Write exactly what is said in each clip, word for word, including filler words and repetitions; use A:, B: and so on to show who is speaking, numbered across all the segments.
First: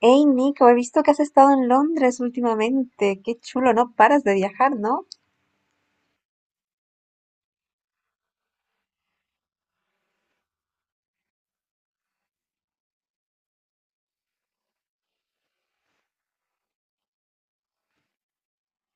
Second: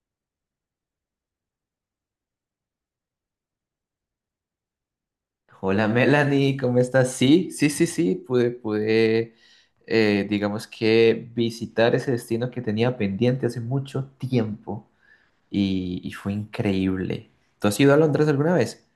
A: Hey Nico, he visto que has estado en Londres últimamente. Qué chulo, no paras de viajar, ¿no?
B: Hola Melanie, ¿cómo estás? Sí, sí, sí, sí, pude, pude, eh, digamos que visitar ese destino que tenía pendiente hace mucho tiempo y, y fue increíble. ¿Tú has ido a Londres alguna vez?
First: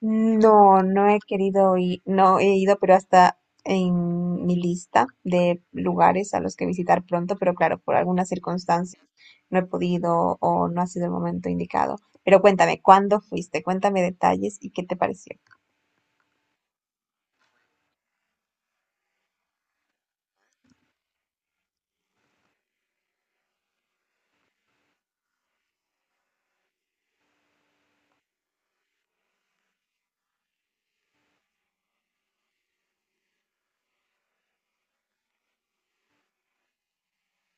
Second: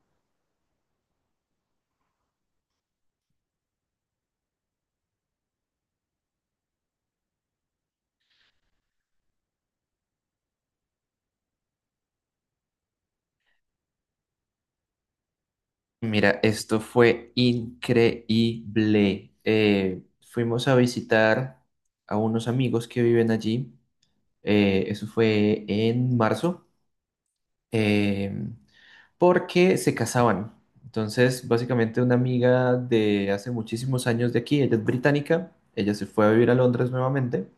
A: No, no he querido ir, no he ido, pero hasta en mi lista de lugares a los que visitar pronto, pero claro, por algunas circunstancias no he podido o no ha sido el momento indicado. Pero cuéntame, ¿cuándo fuiste? Cuéntame detalles y qué te pareció.
B: Mira, esto fue increíble. Eh, fuimos a visitar a unos amigos que viven allí. Eh, eso fue en marzo, Em, porque se casaban. Entonces, básicamente una amiga de hace muchísimos años de aquí, ella es británica, ella se fue a vivir a Londres nuevamente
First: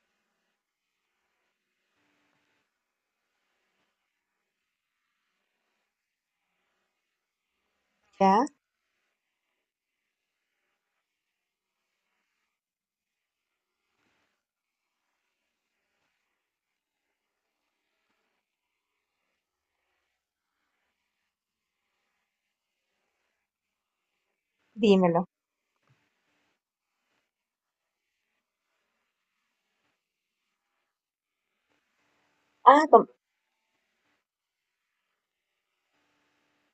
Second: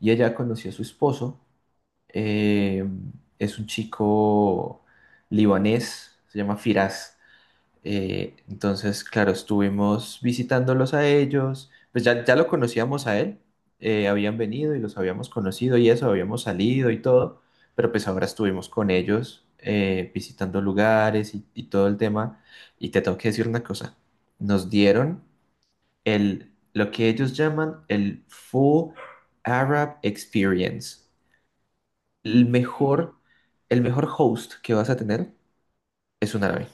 B: y ella conoció a su esposo. eh, es un chico libanés, se llama Firas. Eh,
A: ¿Ya?
B: entonces, claro, estuvimos visitándolos a ellos, pues ya, ya lo conocíamos a él, eh, habían venido y los habíamos conocido y eso, habíamos salido y todo, pero pues ahora estuvimos con ellos eh, visitando lugares y, y todo el tema. Y te tengo que decir una cosa, nos dieron
A: Dímelo.
B: el, lo que ellos llaman el Full Arab Experience, el
A: Ah, com-
B: mejor, el mejor host que vas a tener es un árabe.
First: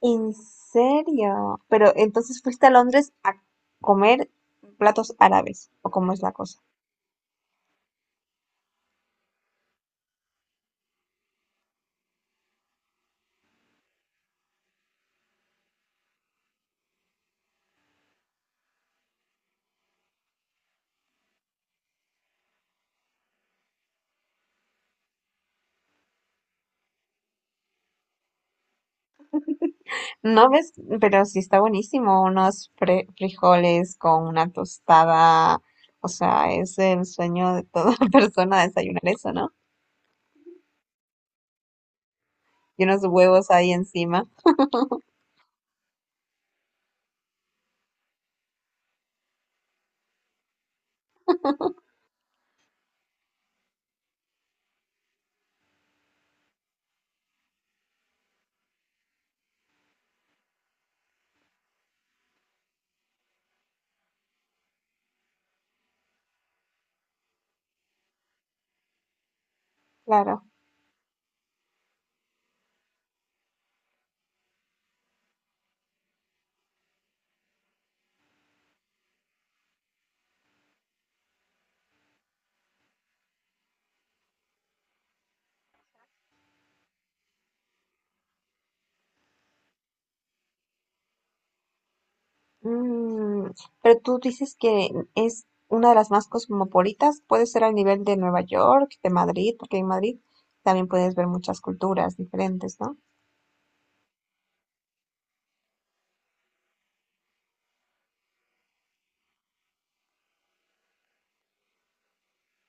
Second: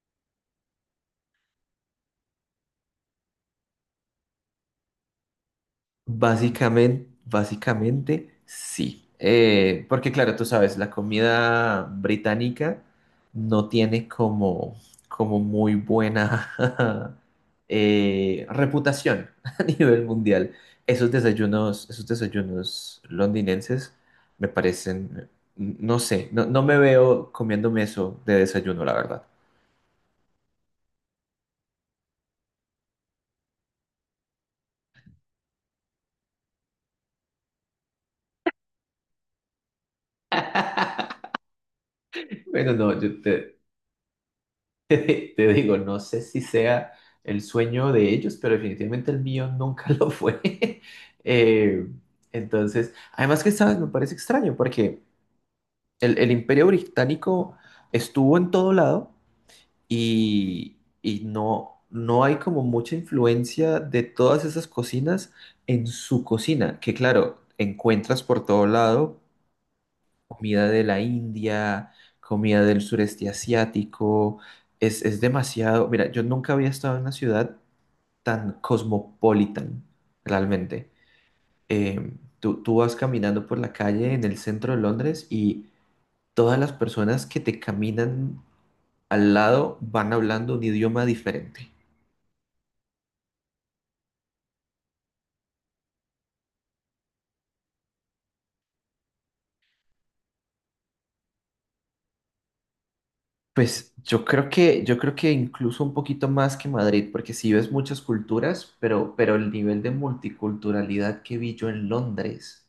A: ¿en serio? Pero entonces fuiste a Londres a comer platos árabes, ¿o cómo es la cosa?
B: Básicamente, básicamente sí. Eh, porque claro, tú sabes, la comida británica no tiene como, como muy buena eh, reputación a nivel mundial. Esos desayunos, esos desayunos londinenses me parecen, no sé, no, no me veo comiéndome eso de desayuno, la verdad.
A: No ves, pero sí está buenísimo, unos fre- frijoles con una tostada, o sea, es el sueño de toda persona desayunar eso, ¿no?
B: Bueno,
A: Y
B: no,
A: unos
B: yo
A: huevos
B: te,
A: ahí encima,
B: te digo, no sé si sea el sueño de ellos, pero definitivamente el mío nunca lo fue. Eh, entonces, además que, ¿sabes? Me parece extraño porque el, el Imperio Británico estuvo en todo lado y, y no, no hay como mucha influencia de todas esas cocinas en su cocina, que claro, encuentras por todo lado
A: claro.
B: comida de la India, comida del sureste asiático, es, es demasiado. Mira, yo nunca había estado en una ciudad tan cosmopolitan, realmente. Eh, tú, tú vas caminando por la calle en el centro de Londres y todas las personas que te caminan al lado van hablando un idioma diferente.
A: Mm, pero tú dices que es una de las más cosmopolitas, puede ser al nivel de Nueva York, de Madrid, porque en Madrid también puedes ver muchas culturas diferentes, ¿no?
B: Pues yo creo que, yo creo que incluso un poquito más que Madrid, porque sí ves muchas culturas, pero, pero el nivel de multiculturalidad que vi yo en Londres,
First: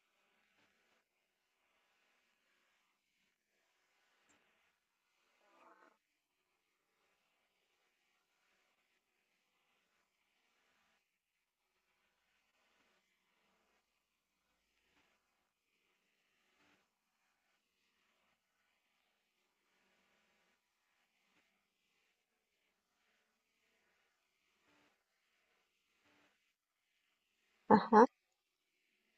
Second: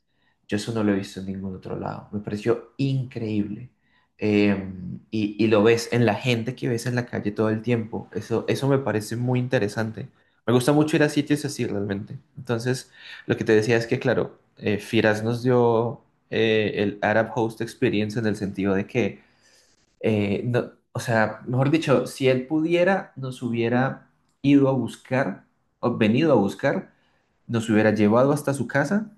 B: yo eso no lo he visto en ningún otro lado. Me pareció increíble. Eh, y, y lo ves en la gente que ves en la calle todo el tiempo. Eso, eso me parece muy interesante. Me gusta mucho ir a sitios así realmente. Entonces, lo que te decía es que, claro, eh, Firas nos dio eh, el Arab Host Experience en el sentido de que eh, no- o sea, mejor dicho, si él pudiera, nos hubiera ido a buscar, o venido a buscar, nos hubiera
A: Ajá.
B: llevado hasta su casa,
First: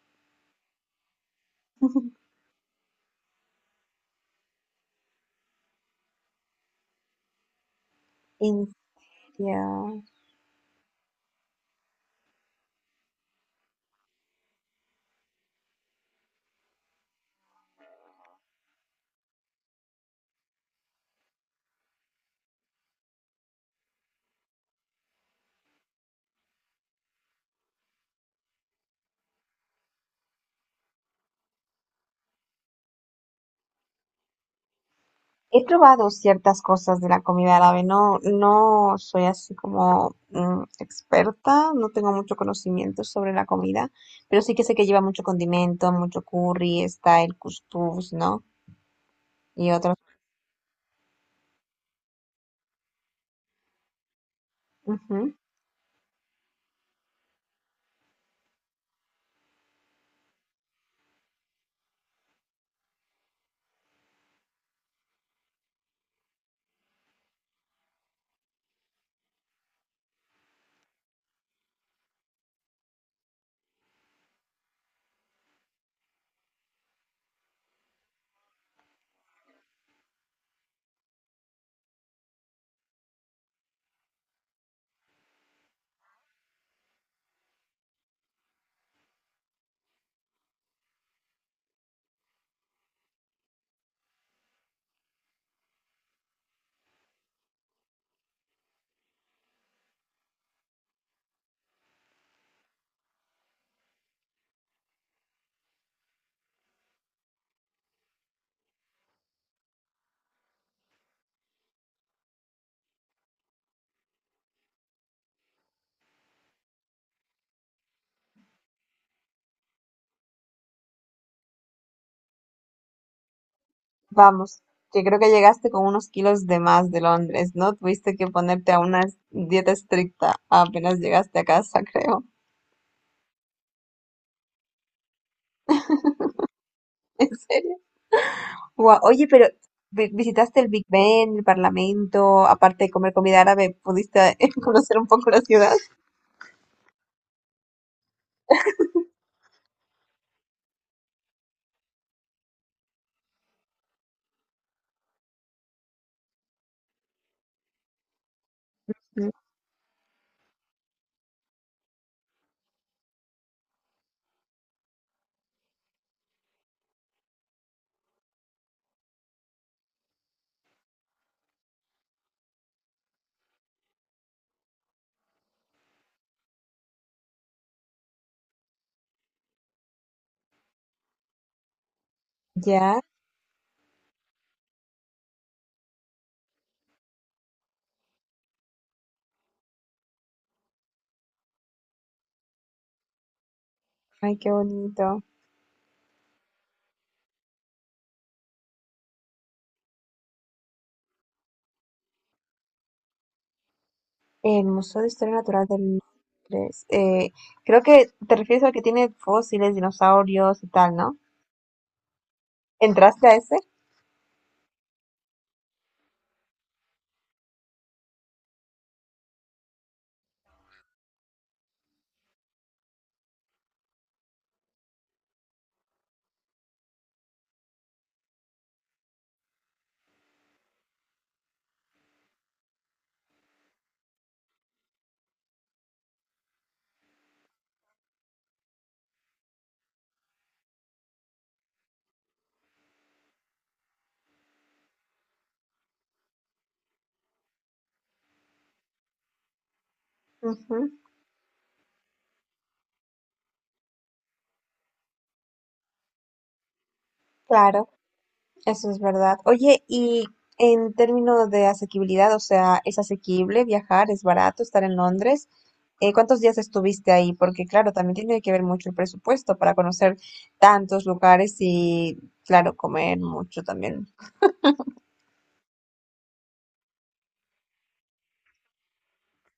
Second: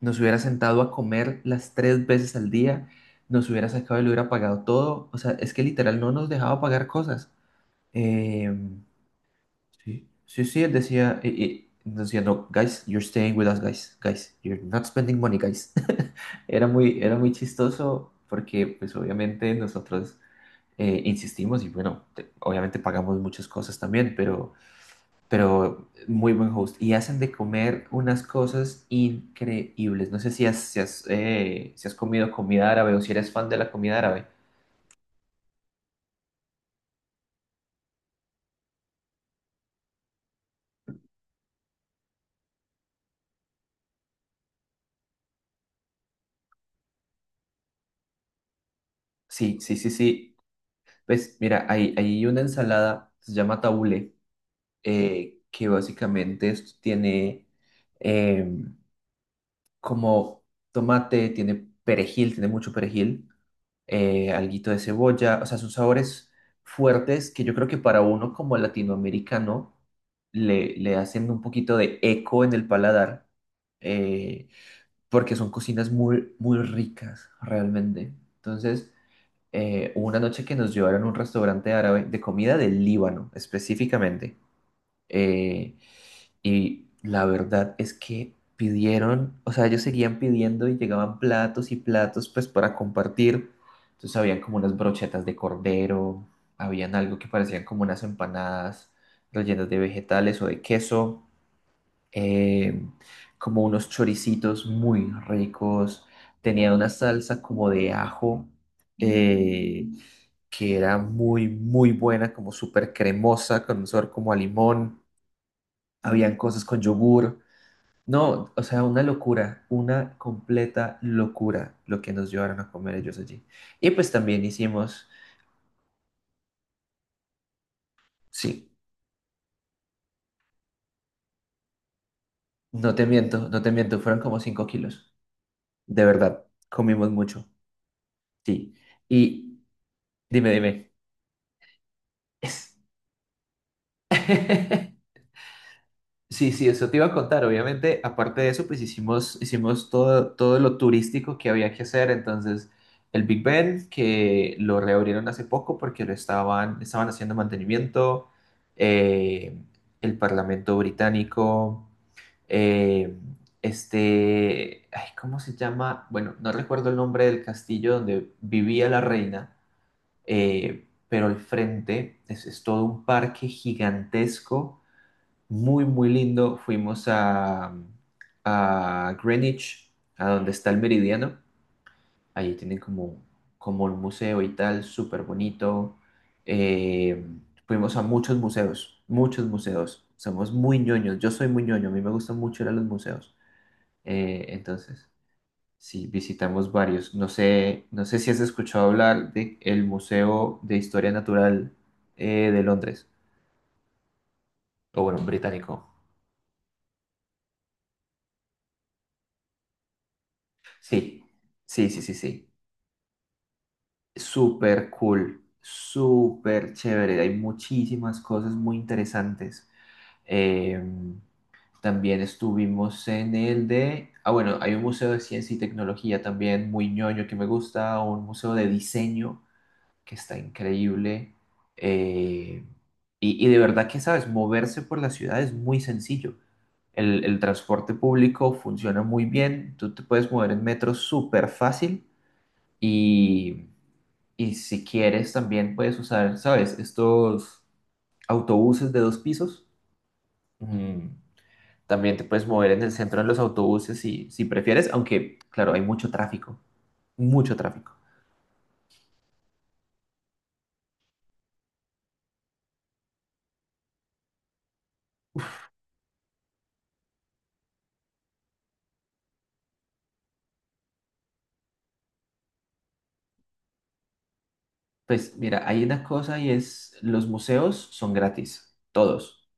B: nos hubiera sentado a comer las tres veces al día, nos hubiera sacado y le hubiera pagado todo. O sea, es que literal no nos dejaba pagar cosas. Eh,
A: India.
B: sí, sí, sí, él decía, eh, eh, nos decía, no, guys, you're staying with us, guys, guys, you're not spending money, guys. Era muy, era muy chistoso porque, pues, obviamente nosotros eh, insistimos y bueno, te- obviamente pagamos muchas cosas también, pero, pero muy buen host. Y hacen de comer unas cosas increíbles. No sé si has, si has, eh, si has comido comida árabe o si eres fan de la comida árabe.
A: He probado ciertas cosas de la comida árabe, no, no soy así como mm, experta, no tengo mucho conocimiento sobre la comida, pero sí que sé que lleva mucho condimento, mucho curry, está el cuscús, ¿no?
B: Sí,
A: Y
B: sí, sí,
A: otros.
B: sí. Pues mira, hay, hay una ensalada, se llama tabule,
A: Ujú.
B: eh, que básicamente esto tiene em, como tomate, tiene perejil, tiene mucho perejil eh, alguito de cebolla, o sea, son sabores fuertes que yo creo que para uno como latinoamericano le, le hacen un poquito de eco en el paladar, eh, porque son cocinas muy, muy ricas realmente. Entonces, eh, hubo una noche que nos llevaron a un restaurante árabe de comida del Líbano específicamente. Eh, y la verdad es que pidieron, o sea, ellos seguían pidiendo y llegaban platos y platos pues para compartir. Entonces habían como unas brochetas de cordero, habían algo que parecían como unas empanadas rellenas de vegetales o de queso, eh, como unos choricitos muy ricos, tenía una salsa como de ajo, eh, que era muy, muy buena, como súper cremosa, con un sabor como a limón. Habían cosas con yogur. No, o sea, una locura, una completa locura lo que nos llevaron a comer ellos allí. Y pues también
A: Vamos, que
B: hicimos,
A: creo que llegaste con unos kilos de más de Londres, ¿no? Tuviste que
B: sí,
A: ponerte a una dieta estricta apenas llegaste a casa, creo.
B: no te miento, no te miento, fueron como cinco kilos. De verdad, comimos
A: ¿En
B: mucho,
A: serio?
B: sí.
A: Guau, oye, pero
B: Y
A: vi-
B: dime,
A: visitaste el Big
B: dime.
A: Ben, el Parlamento, aparte de comer comida árabe, ¿pudiste conocer un poco la ciudad?
B: Sí, sí, eso te iba a contar. Obviamente, aparte de eso, pues hicimos, hicimos todo, todo lo turístico que había que hacer. Entonces, el Big Ben, que lo reabrieron hace poco porque lo estaban, estaban haciendo mantenimiento,
A: Mm.
B: eh, el Parlamento Británico, eh, este, ay, ¿cómo se llama? Bueno, no recuerdo el nombre del castillo donde vivía la reina, eh, pero al frente es es todo un parque gigantesco muy, muy lindo. Fuimos a, a Greenwich, a donde está el meridiano. Allí tienen
A: Ya,
B: como, como un museo y tal, súper bonito. Eh, fuimos a muchos museos, muchos museos. Somos muy ñoños. Yo soy muy ñoño, a mí me gusta mucho ir a los museos.
A: ay,
B: Eh,
A: qué
B: entonces,
A: bonito.
B: sí, visitamos varios. No sé, no sé si has escuchado hablar de el Museo de Historia Natural eh, de Londres,
A: El
B: o
A: Museo de
B: bueno,
A: Historia Natural de
B: británico.
A: Londres. eh, creo que te refieres al que tiene fósiles, dinosaurios y tal, ¿no?
B: Sí, sí, sí, sí, sí.
A: ¿Entraste a ese?
B: Súper cool, súper chévere. Hay muchísimas cosas muy interesantes. Eh, también estuvimos en el de... Ah, bueno, hay un museo de ciencia y tecnología también muy ñoño que me gusta, un museo de diseño que está increíble. Eh, y, y de verdad que, ¿sabes? Moverse por la ciudad es muy sencillo. El, el transporte público funciona muy bien. Tú te puedes mover en metro súper fácil y... Y si quieres, también puedes usar, ¿sabes? Estos autobuses de dos pisos.
A: Ujú,
B: Mm, También te puedes mover en el centro en los autobuses si, si prefieres, aunque, claro, hay mucho tráfico, mucho
A: claro.
B: tráfico.
A: Eso es verdad. Oye, y en términos de asequibilidad, o sea, ¿es asequible viajar? ¿Es barato estar en Londres? Eh, ¿cuántos días estuviste ahí? Porque claro, también tiene que ver mucho el presupuesto para conocer tantos lugares y, claro, comer mucho también.
B: Pues mira, hay una cosa y es, los museos son gratis, todos.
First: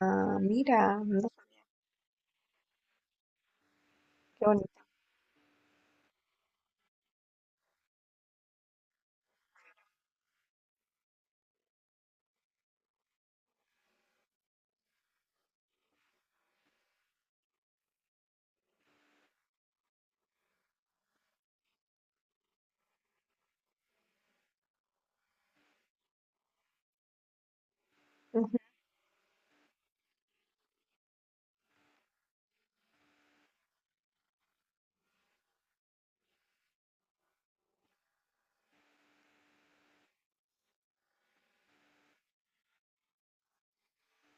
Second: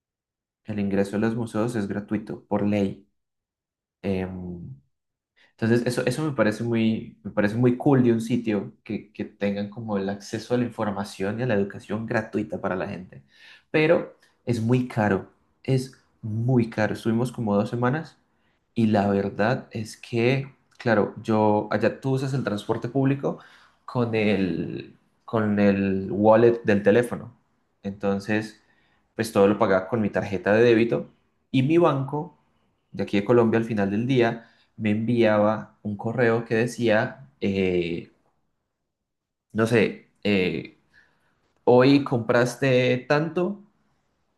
A: Ah,
B: El
A: mira,
B: ingreso a
A: no,
B: los museos es gratuito, por ley.
A: qué
B: Em,
A: bonito.
B: Entonces, eso, eso me parece muy, me parece muy cool de un sitio que, que tengan como el acceso a la información y a la educación gratuita para la gente. Pero es muy caro, es muy caro. Estuvimos como dos semanas y la verdad es que, claro, yo allá tú usas el transporte público con el, con el wallet del teléfono.
A: Ujú,
B: Entonces, pues todo lo pagaba con mi tarjeta de débito y mi banco de aquí de Colombia al final del día me enviaba un correo que decía, eh, no sé, eh, hoy compraste tanto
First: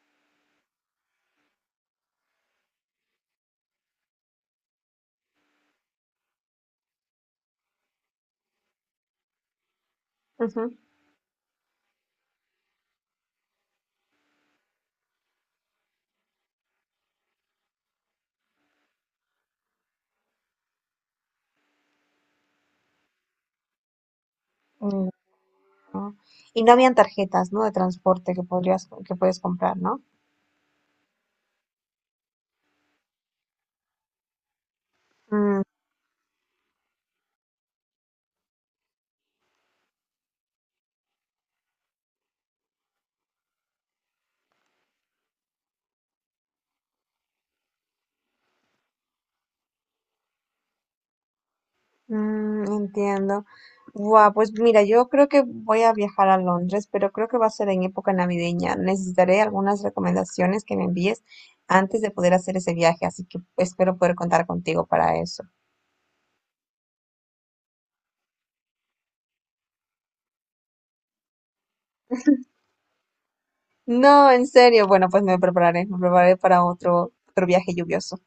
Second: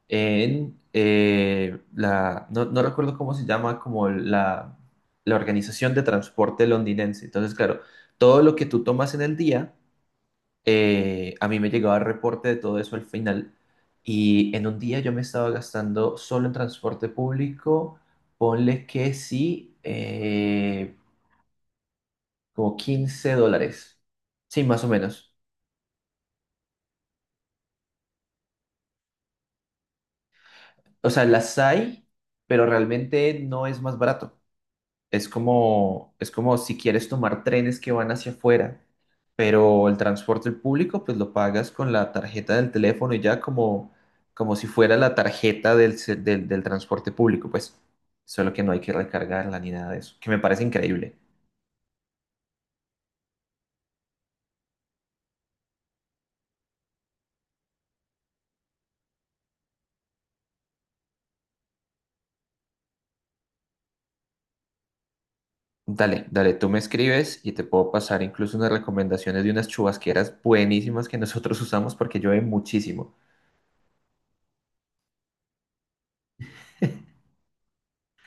B: en eh, la, no, no recuerdo cómo se llama, como la, la organización de transporte londinense. Entonces, claro, todo lo que tú tomas en el día,
A: ujú.
B: eh, a mí me llegaba el reporte de todo eso al final. Y en un día yo me estaba gastando solo en transporte público, ponle que sí, eh, como quince dólares. Sí, más o
A: Mm,
B: menos.
A: no. Y no habían tarjetas, ¿no? De transporte que podrías, que puedes comprar, ¿no?
B: O sea, las hay, pero realmente no es más barato. Es
A: Mm.
B: como, es como si quieres tomar trenes que van hacia afuera, pero el transporte público pues lo pagas con la tarjeta del teléfono y ya como, como si fuera la tarjeta del, se- del, del transporte público, pues solo que no hay que recargarla ni nada de eso, que me parece increíble.
A: Mm, entiendo. Guau, pues mira, yo creo que voy a viajar a Londres, pero creo que va a ser en época navideña. Necesitaré algunas recomendaciones que me envíes antes de poder hacer ese viaje, así que espero poder contar contigo para eso.
B: Dale, dale, tú me escribes y te puedo pasar incluso unas recomendaciones de unas chubasqueras buenísimas que nosotros usamos porque llueve muchísimo.
A: No, en serio. Bueno, pues me prepararé, me prepararé para otro, otro viaje lluvioso.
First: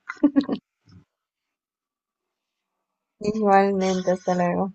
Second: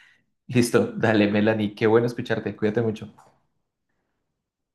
B: Listo, dale, Melanie, qué bueno escucharte, cuídate mucho.
A: Igualmente, hasta luego.